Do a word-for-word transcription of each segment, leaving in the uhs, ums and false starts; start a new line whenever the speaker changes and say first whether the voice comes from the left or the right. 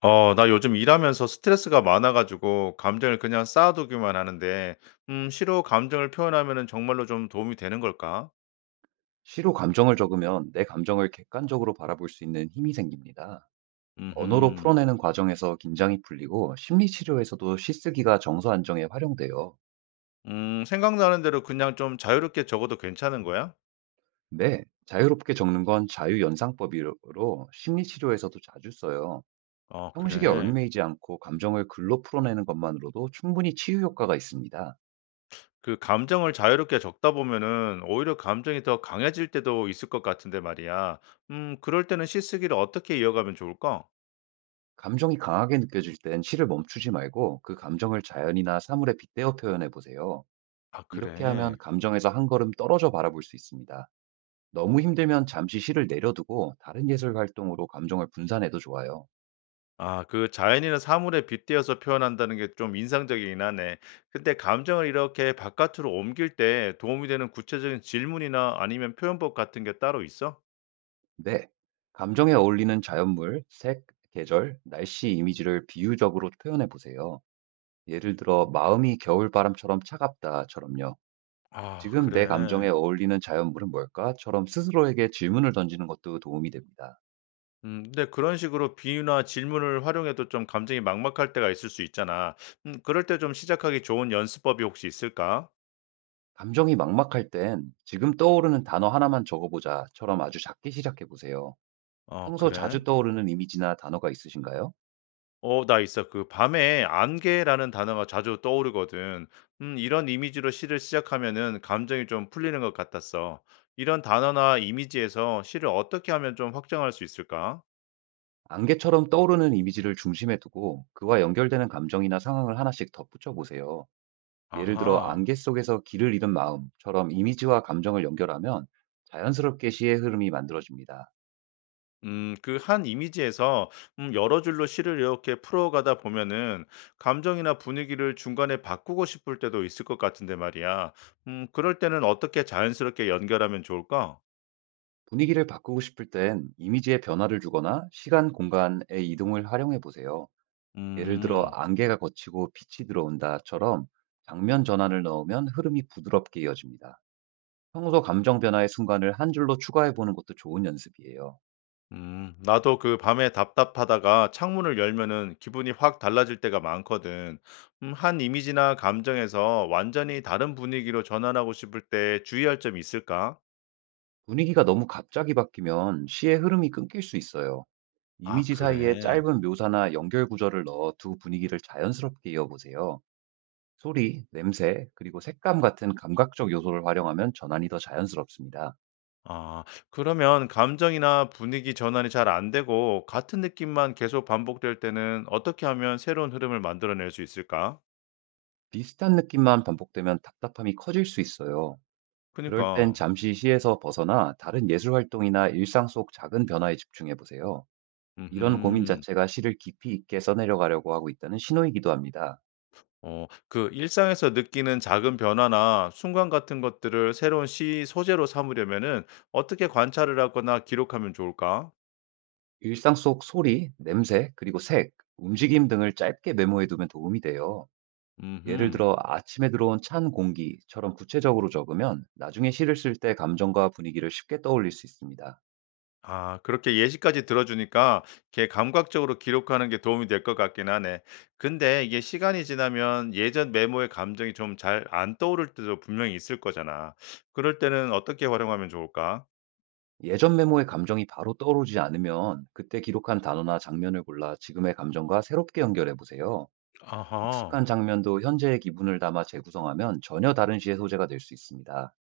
left: 어, 나 요즘 일하면서 스트레스가 많아 가지고 감정을 그냥 쌓아두기만 하는데, 음, 시로 감정을 표현하면은 정말로 좀 도움이 되는 걸까?
right: 시로 감정을 적으면 내 감정을 객관적으로 바라볼 수 있는 힘이 생깁니다. 언어로
left: 음
right: 풀어내는 과정에서 긴장이 풀리고 심리치료에서도 시쓰기가 정서 안정에 활용돼요.
left: 음, 생각나는 대로 그냥 좀 자유롭게 적어도 괜찮은 거야?
right: 네, 자유롭게 적는 건 자유연상법으로 심리치료에서도 자주 써요.
left: 어,
right: 형식에
left: 그래.
right: 얽매이지 않고 감정을 글로 풀어내는 것만으로도 충분히 치유 효과가 있습니다.
left: 그 감정을 자유롭게 적다 보면은 오히려 감정이 더 강해질 때도 있을 것 같은데 말이야. 음, 그럴 때는 시쓰기를 어떻게 이어가면 좋을까?
right: 감정이 강하게 느껴질 땐 시를 멈추지 말고 그 감정을 자연이나 사물에 빗대어 표현해 보세요.
left: 아,
right: 이렇게 하면
left: 그래.
right: 감정에서 한 걸음 떨어져 바라볼 수 있습니다. 너무 힘들면 잠시 시를 내려두고 다른 예술 활동으로 감정을 분산해도 좋아요.
left: 아, 그 자연이나 사물에 빗대어서 표현한다는 게 좀 인상적이긴 하네. 근데 감정을 이렇게 바깥으로 옮길 때 도움이 되는 구체적인 질문이나 아니면 표현법 같은 게 따로 있어?
right: 네, 감정에 어울리는 자연물, 색, 계절, 날씨 이미지를 비유적으로 표현해 보세요. 예를 들어, 마음이 겨울바람처럼 차갑다처럼요.
left: 아,
right: 지금 내 감정에
left: 그래.
right: 어울리는 자연물은 뭘까?처럼 스스로에게 질문을 던지는 것도 도움이 됩니다.
left: 음 근데 그런 식으로 비유나 질문을 활용해도 좀 감정이 막막할 때가 있을 수 있잖아. 음 그럴 때 좀 시작하기 좋은 연습법이 혹시 있을까?
right: 감정이 막막할 땐 지금 떠오르는 단어 하나만 적어보자처럼 아주 작게 시작해 보세요.
left: 아,
right: 평소
left: 그래?
right: 자주 떠오르는 이미지나 단어가 있으신가요?
left: 어, 나 있어. 그 밤에 안개라는 단어가 자주 떠오르거든. 음 이런 이미지로 시를 시작하면은 감정이 좀 풀리는 것 같았어. 이런 단어나 이미지에서 시를 어떻게 하면 좀 확장할 수 있을까?
right: 안개처럼 떠오르는 이미지를 중심에 두고 그와 연결되는 감정이나 상황을 하나씩 덧붙여 보세요. 예를 들어,
left: 아하.
right: 안개 속에서 길을 잃은 마음처럼 이미지와 감정을 연결하면 자연스럽게 시의 흐름이 만들어집니다.
left: 음 그 한 이미지에서 음 여러 줄로 시를 이렇게 풀어가다 보면은 감정이나 분위기를 중간에 바꾸고 싶을 때도 있을 것 같은데 말이야. 음 그럴 때는 어떻게 자연스럽게 연결하면 좋을까?
right: 분위기를 바꾸고 싶을 땐 이미지의 변화를 주거나 시간, 공간의 이동을 활용해 보세요. 예를 들어,
left: 음.
right: 안개가 걷히고 빛이 들어온다처럼 장면 전환을 넣으면 흐름이 부드럽게 이어집니다. 평소 감정 변화의 순간을 한 줄로 추가해 보는 것도 좋은 연습이에요.
left: 음, 나도 그 밤에 답답하다가 창문을 열면은 기분이 확 달라질 때가 많거든. 음, 한 이미지나 감정에서 완전히 다른 분위기로 전환하고 싶을 때 주의할 점이 있을까?
right: 분위기가 너무 갑자기 바뀌면 시의 흐름이 끊길 수 있어요.
left: 아,
right: 이미지 사이에
left: 그래.
right: 짧은 묘사나 연결 구절을 넣어 두 분위기를 자연스럽게 이어보세요. 소리, 냄새, 그리고 색감 같은 감각적 요소를 활용하면 전환이 더 자연스럽습니다.
left: 아, 그러면 감정이나 분위기 전환이 잘 안 되고 같은 느낌만 계속 반복될 때는 어떻게 하면 새로운 흐름을 만들어낼 수 있을까?
right: 비슷한 느낌만 반복되면 답답함이 커질 수 있어요. 그럴 땐
left: 그니까.
right: 잠시 시에서 벗어나 다른 예술 활동이나 일상 속 작은 변화에 집중해 보세요. 이런 고민
left: 음.
right: 자체가 시를 깊이 있게 써내려가려고 하고 있다는 신호이기도 합니다.
left: 어, 그 일상에서 느끼는 작은 변화나 순간 같은 것들을 새로운 시 소재로 삼으려면은 어떻게 관찰을 하거나 기록하면 좋을까?
right: 일상 속 소리, 냄새, 그리고 색, 움직임 등을 짧게 메모해 두면 도움이 돼요. 예를
left: 음흠.
right: 들어 아침에 들어온 찬 공기처럼 구체적으로 적으면 나중에 시를 쓸 때 감정과 분위기를 쉽게 떠올릴 수 있습니다.
left: 아, 그렇게 예시까지 들어주니까 걔 감각적으로 기록하는 게 도움이 될 것 같긴 하네. 근데 이게 시간이 지나면 예전 메모의 감정이 좀 잘 안 떠오를 때도 분명히 있을 거잖아. 그럴 때는 어떻게 활용하면 좋을까?
right: 예전 메모의 감정이 바로 떠오르지 않으면 그때 기록한 단어나 장면을 골라 지금의 감정과 새롭게 연결해 보세요. 익숙한
left: 아하.
right: 장면도 현재의 기분을 담아 재구성하면 전혀 다른 시의 소재가 될 수 있습니다.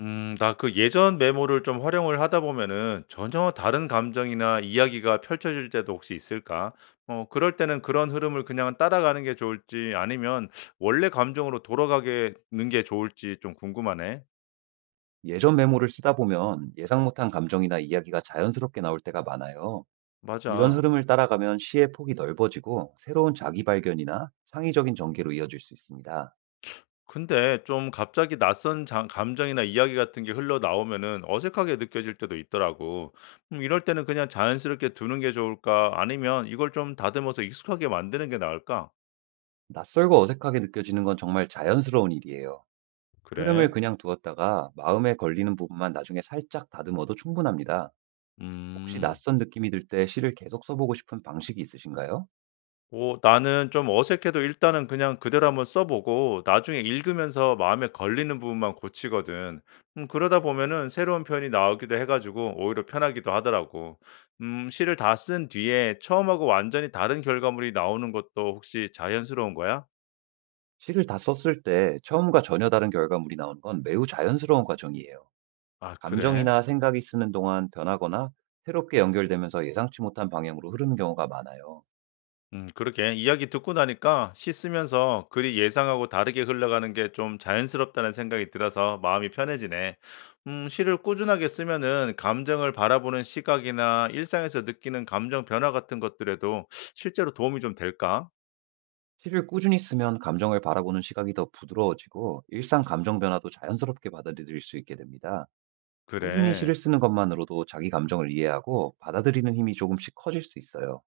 left: 음, 나 그 예전 메모를 좀 활용을 하다 보면은 전혀 다른 감정이나 이야기가 펼쳐질 때도 혹시 있을까? 어, 그럴 때는 그런 흐름을 그냥 따라가는 게 좋을지 아니면 원래 감정으로 돌아가게 는게 좋을지 좀 궁금하네.
right: 예전 메모를 쓰다 보면 예상 못한 감정이나 이야기가 자연스럽게 나올 때가 많아요. 이런
left: 맞아.
right: 흐름을 따라가면 시의 폭이 넓어지고 새로운 자기 발견이나 창의적인 전개로 이어질 수 있습니다.
left: 근데 좀 갑자기 낯선 장- 감정이나 이야기 같은 게 흘러나오면은 어색하게 느껴질 때도 있더라고. 음, 이럴 때는 그냥 자연스럽게 두는 게 좋을까? 아니면 이걸 좀 다듬어서 익숙하게 만드는 게 나을까?
right: 낯설고 어색하게 느껴지는 건 정말 자연스러운 일이에요. 흐름을
left: 그래.
right: 그냥 두었다가 마음에 걸리는 부분만 나중에 살짝 다듬어도 충분합니다. 혹시
left: 음.
right: 낯선 느낌이 들 때 시를 계속 써보고 싶은 방식이 있으신가요?
left: 오, 나는 좀 어색해도 일단은 그냥 그대로 한번 써 보고 나중에 읽으면서 마음에 걸리는 부분만 고치거든. 음 그러다 보면은 새로운 표현이 나오기도 해 가지고 오히려 편하기도 하더라고. 음 시를 다 쓴 뒤에 처음하고 완전히 다른 결과물이 나오는 것도 혹시 자연스러운 거야?
right: 시를 다 썼을 때 처음과 전혀 다른 결과물이 나오는 건 매우 자연스러운 과정이에요.
left: 아, 그래?
right: 감정이나 생각이 쓰는 동안 변하거나 새롭게 연결되면서 예상치 못한 방향으로 흐르는 경우가 많아요.
left: 음, 그러게. 이야기 듣고 나니까 시 쓰면서 글이 예상하고 다르게 흘러가는 게 좀 자연스럽다는 생각이 들어서 마음이 편해지네. 음, 시를 꾸준하게 쓰면은 감정을 바라보는 시각이나 일상에서 느끼는 감정 변화 같은 것들에도 실제로 도움이 좀 될까?
right: 시를 꾸준히 쓰면 감정을 바라보는 시각이 더 부드러워지고 일상 감정 변화도 자연스럽게 받아들일 수 있게 됩니다. 꾸준히
left: 그래.
right: 시를 쓰는 것만으로도 자기 감정을 이해하고 받아들이는 힘이 조금씩 커질 수 있어요.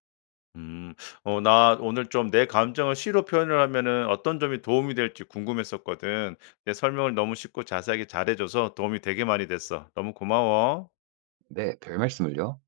left: 음, 어, 나 오늘 좀 내 감정을 시로 표현을 하면은 어떤 점이 도움이 될지 궁금했었거든. 내 설명을 너무 쉽고 자세하게 잘해줘서 도움이 되게 많이 됐어. 너무 고마워.
right: 네, 별 말씀을요.